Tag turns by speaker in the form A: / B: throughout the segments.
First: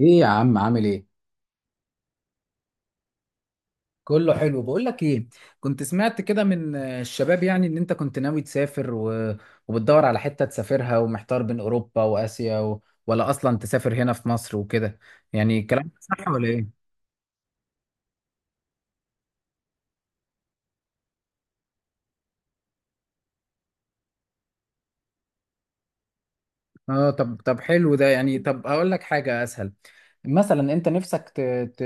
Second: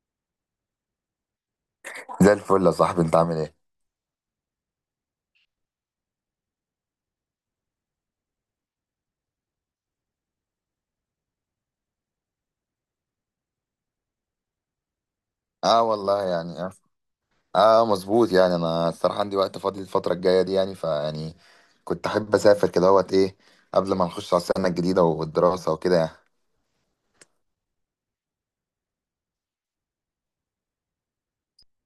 A: ايه يا عم عامل ايه؟
B: زي الفل يا صاحبي، انت عامل ايه؟
A: كله حلو. بقول لك ايه، كنت سمعت كده من الشباب يعني ان انت كنت ناوي تسافر وبتدور على حتة تسافرها ومحتار بين اوروبا واسيا ولا اصلا تسافر هنا في مصر وكده. يعني
B: اه
A: الكلام ده
B: والله
A: صح ولا
B: يعني. اه،
A: ايه؟
B: اه مظبوط يعني. انا الصراحه عندي وقت فاضي الفتره الجايه دي، يعني كنت احب اسافر كده اهوت ايه، قبل ما نخش على السنه الجديده والدراسه وكده يعني.
A: اه. طب حلو ده. يعني طب اقول لك حاجة اسهل. مثلا انت نفسك ت...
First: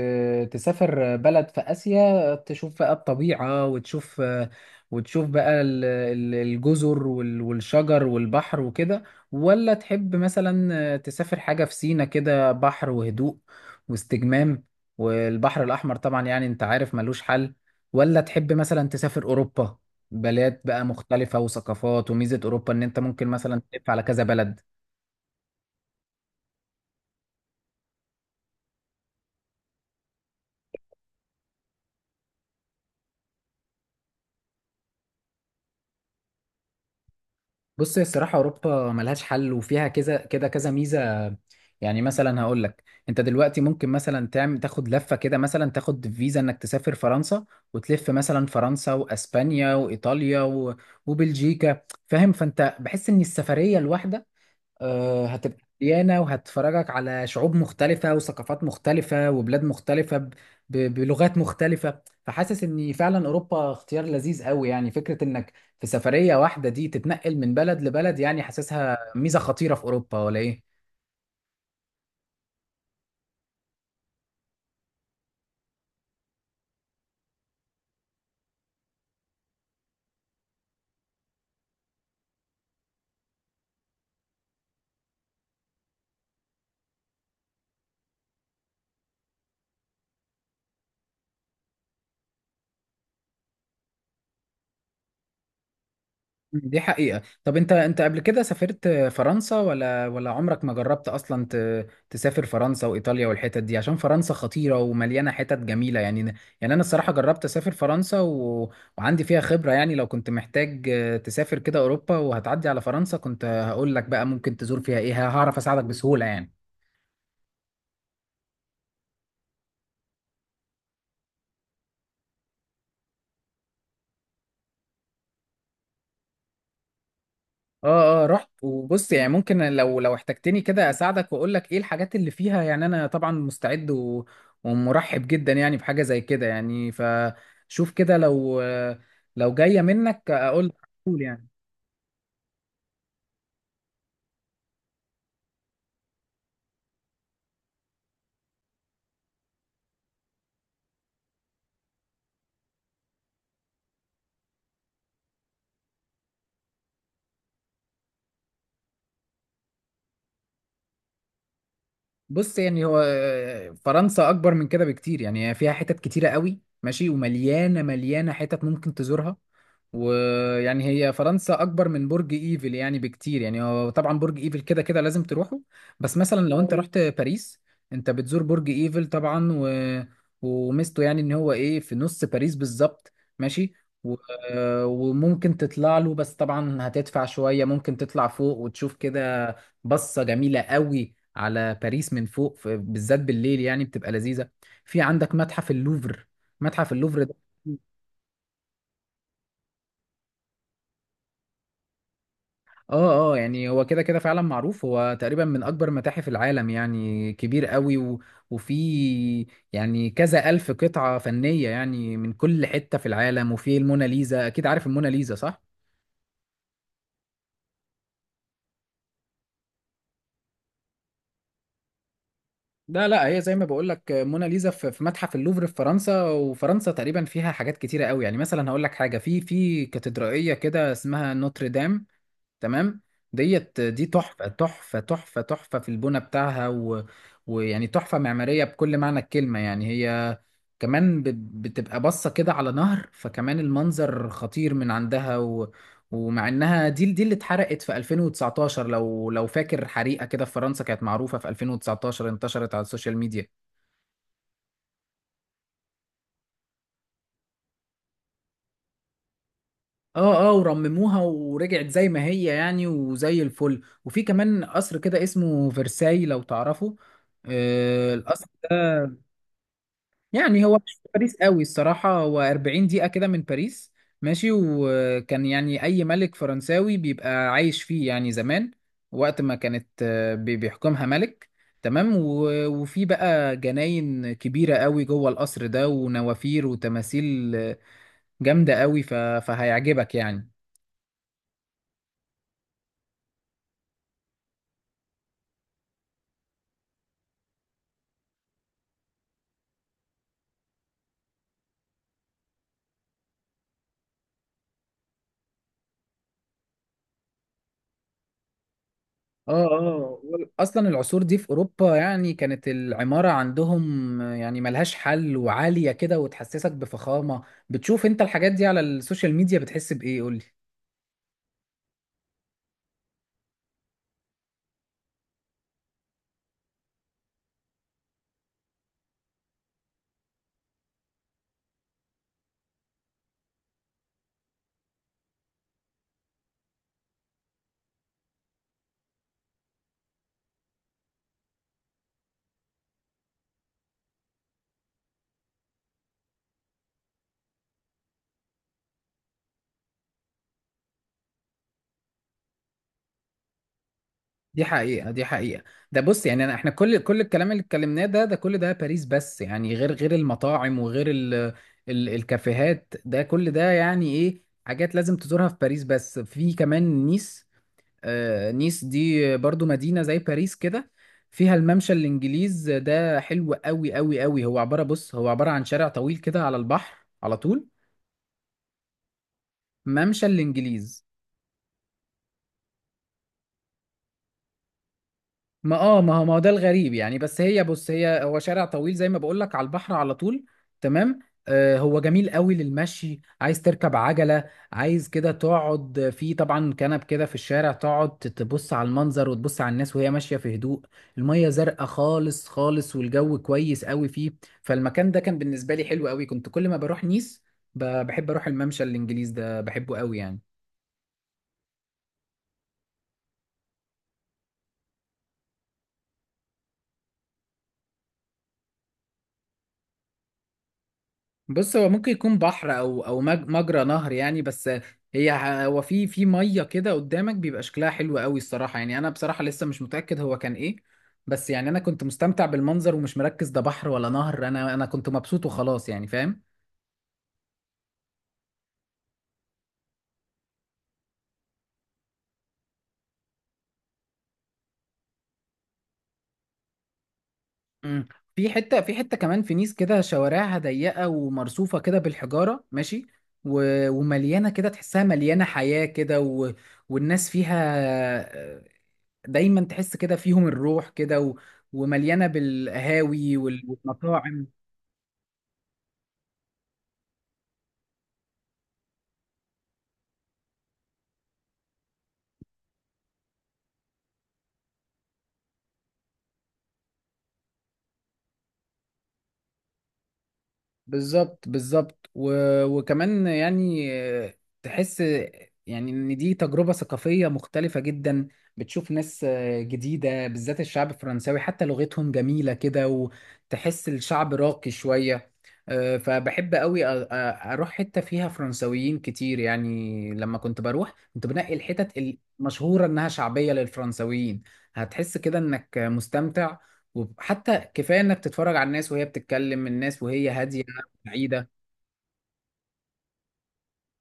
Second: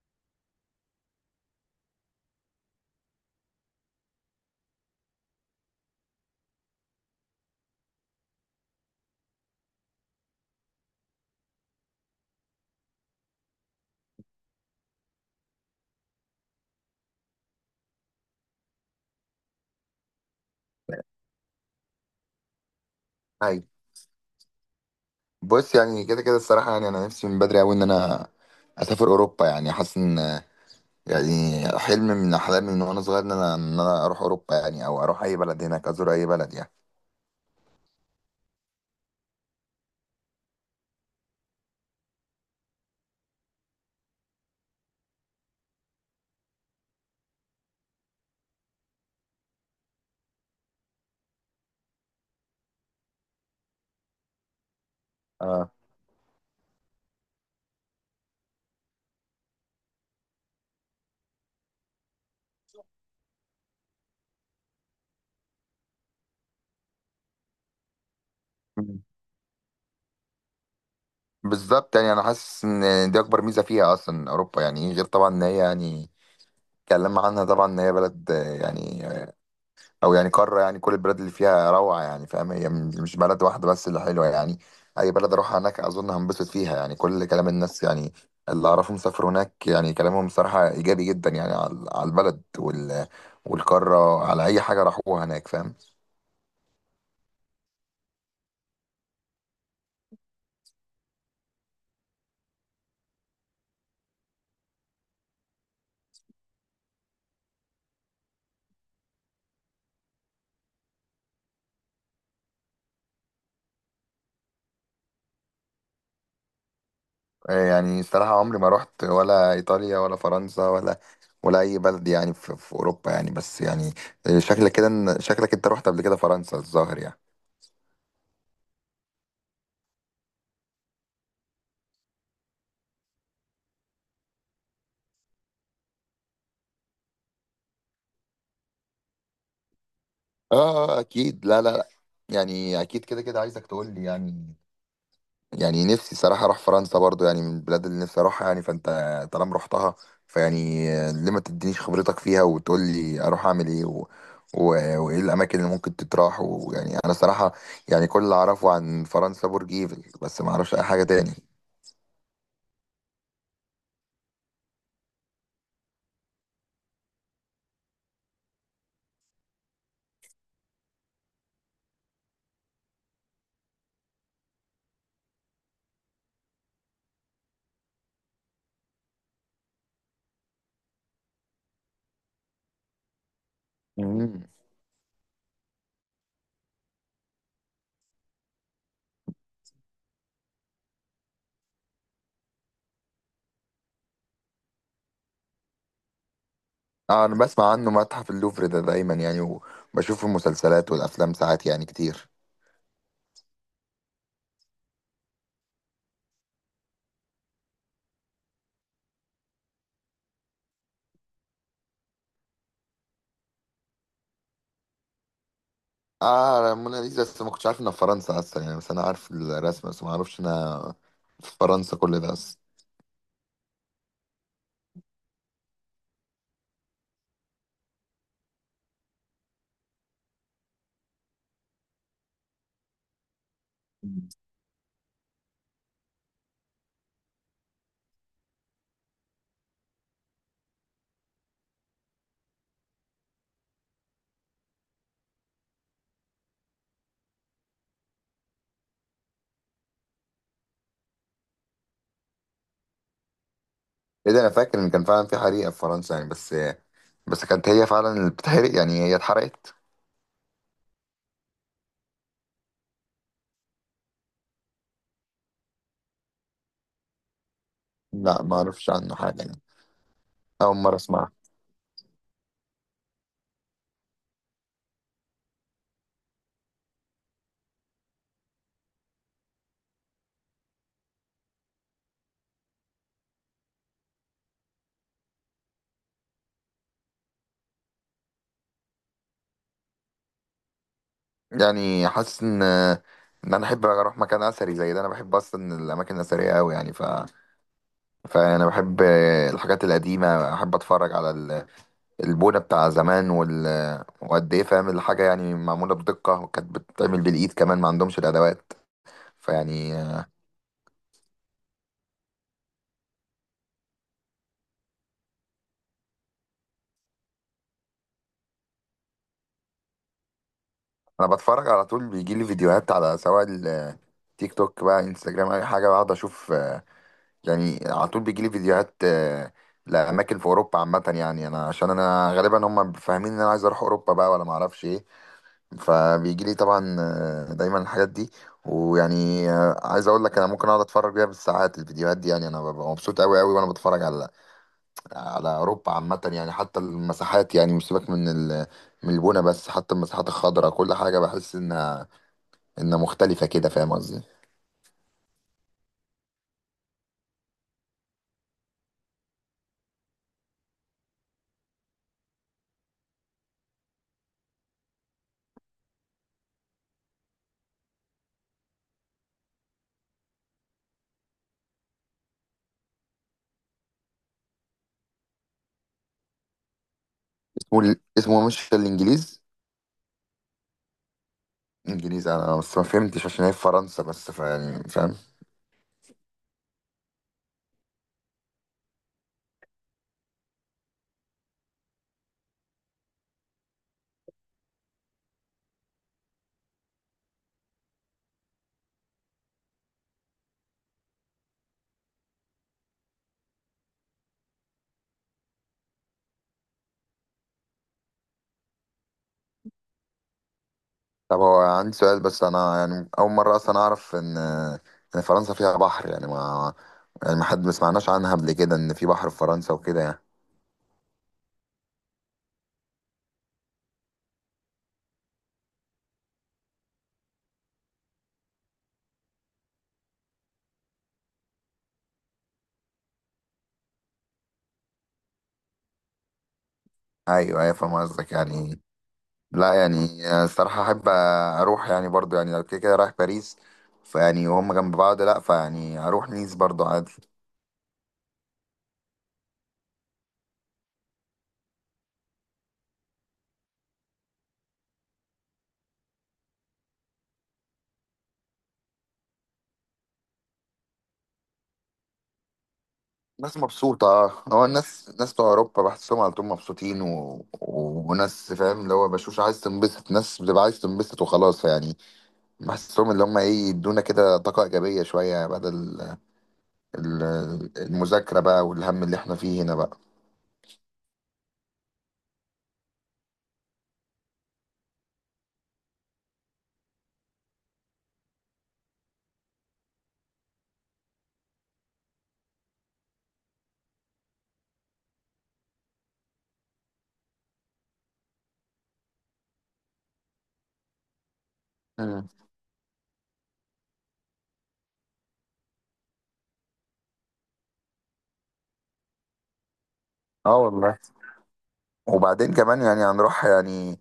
A: تسافر بلد في اسيا تشوف بقى الطبيعه وتشوف بقى الجزر والشجر والبحر وكده، ولا تحب مثلا تسافر حاجه في سينا، كده بحر وهدوء واستجمام، والبحر الاحمر طبعا يعني انت عارف ملوش حل، ولا تحب مثلا تسافر اوروبا بلاد بقى مختلفه وثقافات. وميزه اوروبا ان انت ممكن مثلا
B: هاي.
A: تلف على كذا بلد.
B: بص يعني، كده كده الصراحه يعني انا نفسي من بدري قوي ان انا اسافر اوروبا. يعني حاسس ان يعني حلم من احلامي من وانا صغير ان انا اروح اوروبا، يعني او اروح اي بلد هناك، ازور اي بلد يعني.
A: بص، هي الصراحة أوروبا ملهاش حل وفيها كذا كده كذا ميزة. يعني مثلا هقول لك، أنت دلوقتي ممكن مثلا تعمل تاخد لفة كده، مثلا تاخد فيزا إنك تسافر فرنسا وتلف مثلا فرنسا وأسبانيا وإيطاليا وبلجيكا. فاهم؟ فأنت بحس إن السفرية الواحدة هتبقى
B: اه
A: مليانة وهتفرجك على شعوب مختلفة وثقافات مختلفة وبلاد مختلفة بلغات مختلفة. فحاسس ان فعلا اوروبا اختيار لذيذ قوي. يعني فكرة انك في سفرية واحدة دي تتنقل من بلد لبلد، يعني حاسسها ميزة خطيرة في اوروبا ولا ايه؟
B: بالظبط، يعني انا حاسس ان دي اكبر ميزه فيها اصلا اوروبا. يعني غير طبعا ان هي يعني اتكلمنا عنها، طبعا ان هي بلد يعني او يعني قاره، يعني كل البلاد اللي فيها روعه يعني، فاهم؟ هي مش بلد واحده بس اللي حلوه يعني. اي بلد اروحها هناك اظن هنبسط فيها يعني. كل كلام الناس يعني اللي اعرفهم سافروا هناك يعني كلامهم صراحه ايجابي جدا يعني، على على البلد وال والقاره، على اي حاجه راحوها هناك، فاهم؟
A: دي حقيقة. طب انت، قبل كده سافرت فرنسا ولا عمرك ما جربت اصلا تسافر فرنسا وايطاليا والحتت دي؟ عشان فرنسا خطيرة ومليانة حتت جميلة يعني. يعني انا الصراحة جربت اسافر فرنسا وعندي فيها خبرة. يعني لو كنت محتاج تسافر كده اوروبا وهتعدي على فرنسا كنت هقول لك بقى ممكن تزور فيها ايه، هعرف اساعدك بسهولة يعني.
B: يعني الصراحه عمري ما رحت ولا ايطاليا ولا فرنسا ولا ولا اي بلد يعني في اوروبا يعني، بس يعني شكلك كده شكلك انت رحت قبل كده فرنسا الظاهر يعني.
A: اه اه رحت. وبص يعني، ممكن لو احتجتني كده اساعدك واقول لك ايه الحاجات اللي فيها. يعني انا طبعا مستعد ومرحب جدا يعني بحاجة زي كده. يعني فشوف كده، لو لو جاية منك اقول لك على
B: اه،
A: طول
B: اكيد.
A: يعني.
B: لا لا لا، يعني اكيد كده كده عايزك تقول لي يعني. يعني نفسي صراحة اروح فرنسا برضو، يعني من البلاد اللي نفسي اروحها يعني. فانت طالما رحتها فيعني، ليه ما تدينيش خبرتك فيها وتقول لي اروح اعمل ايه و... وايه الاماكن اللي ممكن تتراح. ويعني انا صراحة يعني كل اللي اعرفه عن فرنسا برج ايفل بس، ما اعرفش اي حاجة تاني.
A: بص يعني، هو فرنسا اكبر من كده بكتير. يعني هي فيها حتت كتيره قوي، ماشي، ومليانه حتت ممكن تزورها. ويعني هي فرنسا اكبر من برج ايفل يعني بكتير. يعني هو طبعا برج ايفل كده كده لازم تروحه. بس مثلا لو انت رحت باريس، انت بتزور برج ايفل طبعا، وميزته يعني ان هو ايه، في نص باريس بالظبط، ماشي. و...
B: مم.
A: وممكن تطلع له، بس طبعا هتدفع شويه، ممكن تطلع فوق وتشوف كده بصة جميلة قوي على باريس من فوق، بالذات بالليل يعني بتبقى لذيذة. في عندك متحف اللوفر. متحف اللوفر
B: اه،
A: ده،
B: انا بسمع عنه متحف اللوفر ده دايما يعني، وبشوف المسلسلات والافلام ساعات يعني كتير.
A: اه اه، يعني هو كده كده فعلا معروف، هو تقريبا من اكبر متاحف العالم، يعني كبير قوي وفي يعني كذا الف قطعة فنية يعني من كل حتة في العالم. وفي الموناليزا، اكيد عارف الموناليزا صح؟
B: اه موناليزا، بس ما كنتش عارف انها في فرنسا اصلا يعني. بس انا عارف الرسمه بس، ما اعرفش انها في فرنسا كل ده اصلا.
A: لا لا، هي زي ما بقول لك، موناليزا في متحف اللوفر في فرنسا. وفرنسا تقريبا فيها حاجات كتيره قوي. يعني مثلا هقول لك حاجه، في كاتدرائيه كده اسمها نوتردام، تمام؟ ديت دي تحفة تحفة تحفة تحفة في البنى بتاعها ويعني تحفة معمارية بكل معنى الكلمة. يعني هي كمان بتبقى باصة كده على نهر، فكمان المنظر خطير من عندها. ومع انها دي اللي اتحرقت في 2019، لو فاكر حريقة كده في فرنسا، كانت معروفة في 2019، انتشرت على السوشيال ميديا.
B: ايه ده! انا فاكر ان كان فعلا في حريقه في فرنسا يعني، بس بس كانت هي فعلا اللي بتحرق يعني؟ هي اتحرقت؟
A: اه اه، ورمموها ورجعت زي ما هي يعني وزي الفل. وفي كمان قصر كده اسمه فرساي، لو تعرفه؟ آه،
B: لا
A: القصر
B: ما اعرفش عنه
A: ده
B: حاجه يعني.
A: يعني هو
B: اول
A: مش
B: مره
A: في
B: اسمعها.
A: باريس قوي الصراحة، هو 40 دقيقة كده من باريس، ماشي. وكان يعني أي ملك فرنساوي بيبقى عايش فيه يعني زمان، وقت ما كانت بيحكمها ملك. تمام؟ وفي بقى جناين كبيرة قوي جوه القصر ده، ونوافير وتماثيل جامدة قوي، فهيعجبك يعني.
B: يعني حاسس ان ان انا احب اروح مكان اثري زي ده. انا بحب اصلا الاماكن الاثريه قوي يعني، ف فانا بحب الحاجات القديمه، احب اتفرج على البونة بتاع زمان وقد ايه فاهم الحاجة يعني معمولة بدقة، وكانت بتتعمل بالإيد كمان، ما عندهمش الأدوات.
A: اه
B: فيعني
A: اه، اصلا العصور دي في اوروبا يعني كانت العماره عندهم يعني ملهاش حل، وعاليه كده وتحسسك بفخامه. بتشوف انت الحاجات دي على السوشيال ميديا بتحس بايه، قول لي؟
B: أنا بتفرج على طول، بيجي لي فيديوهات على سواء التيك توك بقى انستجرام، أي حاجة بقعد أشوف. يعني على طول بيجي لي فيديوهات لأماكن في أوروبا عامة يعني. أنا عشان أنا غالبا هم فاهمين إن أنا عايز أروح أوروبا بقى ولا معرفش إيه، فبيجي لي طبعا دايما الحاجات دي. ويعني عايز أقول لك أنا ممكن أقعد أتفرج بيها بالساعات الفيديوهات دي يعني. أنا ببقى مبسوط أوي أوي وأنا بتفرج على على اوروبا عامه يعني. حتى المساحات يعني، مش سيبك من من البنا بس، حتى المساحات الخضراء كل حاجه بحس انها انها مختلفه كده، فاهم قصدي؟
A: دي حقيقه، دي حقيقه. ده بص يعني، احنا كل الكلام اللي اتكلمناه ده، ده كل ده باريس بس يعني، غير المطاعم وغير ال الكافيهات. ده كل ده يعني ايه، حاجات لازم تزورها في باريس. بس في كمان نيس. نيس دي برضو مدينة زي باريس كده، فيها الممشى الإنجليز، ده حلو قوي قوي قوي. هو عبارة، بص، هو عبارة عن شارع طويل كده على البحر على طول.
B: اسمه اسمه مش الانجليز؟
A: ممشى الإنجليز،
B: انجليزي انا بس ما فهمتش عشان هي في فرنسا، بس فيعني فاهم.
A: ما هو ده الغريب يعني. بس هي بص، هي هو شارع طويل زي ما بقول لك على البحر على طول، تمام؟ آه، هو جميل قوي للمشي، عايز تركب عجلة، عايز كده تقعد في طبعا كنب كده في الشارع، تقعد تبص على المنظر وتبص على الناس وهي ماشية في هدوء. المية زرقاء خالص خالص، والجو كويس قوي فيه. فالمكان ده كان بالنسبة لي حلو قوي، كنت كل ما بروح نيس بحب اروح الممشى الانجليز ده، بحبه قوي يعني.
B: طب هو عندي سؤال بس، انا يعني اول مره اصلا اعرف ان ان فرنسا فيها بحر يعني. ما يعني ما حد ما سمعناش عنها قبل كده ان في بحر في فرنسا وكده يعني.
A: بص، هو ممكن يكون بحر او مجرى نهر يعني. بس هي هو في ميه كده قدامك بيبقى شكلها حلو قوي الصراحه. يعني انا بصراحه لسه مش متاكد هو كان ايه، بس يعني انا كنت مستمتع بالمنظر ومش مركز ده بحر ولا نهر. انا كنت مبسوط وخلاص يعني، فاهم؟
B: ايوه ايوه فاهم قصدك يعني. لا يعني الصراحة أحب أروح يعني برضو، يعني لو كده كده رايح باريس فيعني وهم جنب بعض، لا فيعني أروح نيس برضو عادي.
A: مم. في حته، في حته كمان في نيس كده شوارعها ضيقه ومرصوفه كده بالحجاره، ماشي، ومليانه كده، تحسها مليانه حياه كده والناس فيها دايما تحس كده فيهم الروح كده ومليانه بالقهاوي
B: الناس مبسوطة.
A: والمطاعم.
B: هو الناس ناس بتوع أوروبا بحسهم على طول مبسوطين، وناس فاهم اللي هو بشوش، عايز تنبسط، ناس بتبقى عايز تنبسط وخلاص يعني. بحسهم اللي هم إيه يدونا كده طاقة إيجابية شوية، يعني بدل المذاكرة بقى والهم اللي إحنا فيه هنا بقى.
A: بالظبط، بالظبط. وكمان يعني تحس يعني ان دي تجربة ثقافية مختلفة جدا، بتشوف ناس جديدة. بالذات الشعب الفرنساوي، حتى لغتهم جميلة كده وتحس الشعب راقي شوية. فبحب قوي اروح حتة فيها فرنساويين كتير. يعني لما كنت بروح كنت بنقي الحتت
B: مم.
A: المشهورة انها شعبية للفرنساويين، هتحس كده انك مستمتع. وحتى كفايه انك تتفرج على الناس وهي بتتكلم، الناس وهي
B: اه
A: هاديه
B: والله.
A: بعيدة.
B: وبعدين كمان يعني هنروح يعني،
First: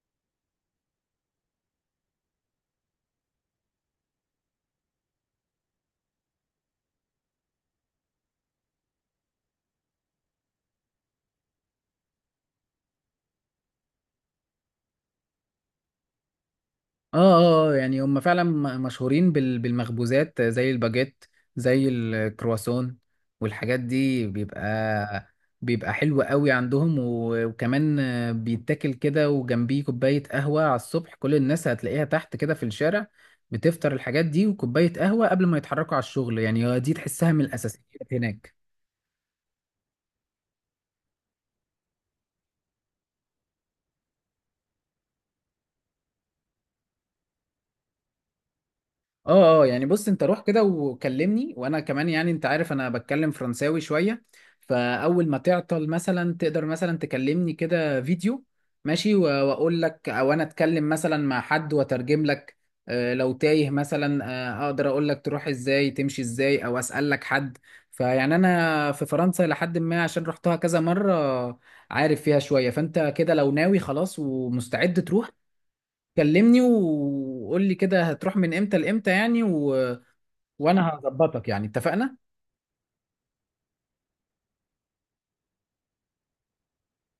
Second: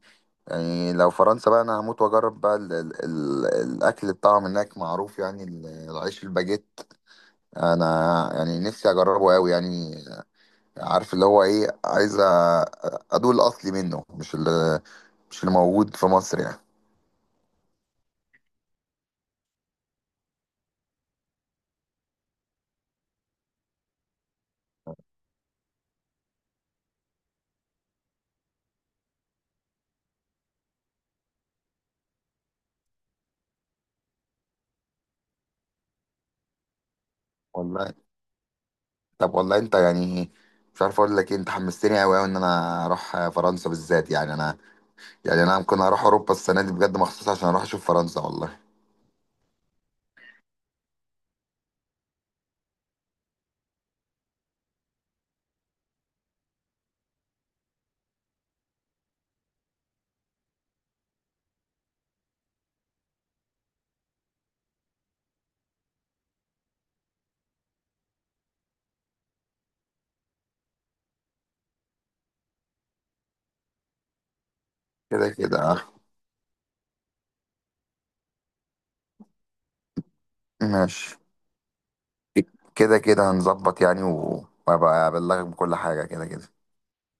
B: يعني لو فرنسا بقى انا هموت واجرب بقى ال الاكل بتاعهم هناك معروف يعني، العيش الباجيت. انا يعني نفسي اجربه قوي يعني. عارف اللي هو ايه، ادوق الاصلي منه، مش اللي مش اللي موجود في مصر يعني.
A: اه اه، يعني هم فعلا مشهورين بالمخبوزات زي الباجيت، زي الكرواسون والحاجات دي، بيبقى حلو قوي عندهم. وكمان بيتاكل كده وجنبيه كوباية قهوة على الصبح، كل الناس هتلاقيها تحت كده في الشارع بتفطر الحاجات دي وكوباية قهوة قبل ما يتحركوا على الشغل. يعني دي تحسها من الأساسيات
B: والله
A: هناك.
B: طب والله انت يعني مش عارف اقول لك ايه، انت حمستني قوي قوي ان انا اروح فرنسا بالذات يعني. انا يعني انا ممكن اروح اوروبا السنه دي بجد، مخصوص عشان اروح اشوف فرنسا والله.
A: اه اه، يعني بص انت روح كده وكلمني، وانا كمان يعني انت عارف انا بتكلم فرنساوي شوية. فاول ما تعطل مثلا تقدر مثلا تكلمني كده فيديو، ماشي، واقول لك، او انا اتكلم مثلا مع حد واترجم لك. لو تايه مثلا، اقدر اقول لك تروح ازاي، تمشي ازاي، او اسال لك حد. فيعني انا في فرنسا لحد ما، عشان رحتها كذا مرة، عارف فيها شوية. فانت كده لو ناوي خلاص ومستعد
B: كده
A: تروح
B: كده آه.
A: كلمني وقول لي كده هتروح من امتى لامتى يعني، وانا
B: ماشي.
A: هظبطك يعني، اتفقنا؟
B: كده كده هنظبط يعني، وابقى ابلغك بكل حاجة كده كده.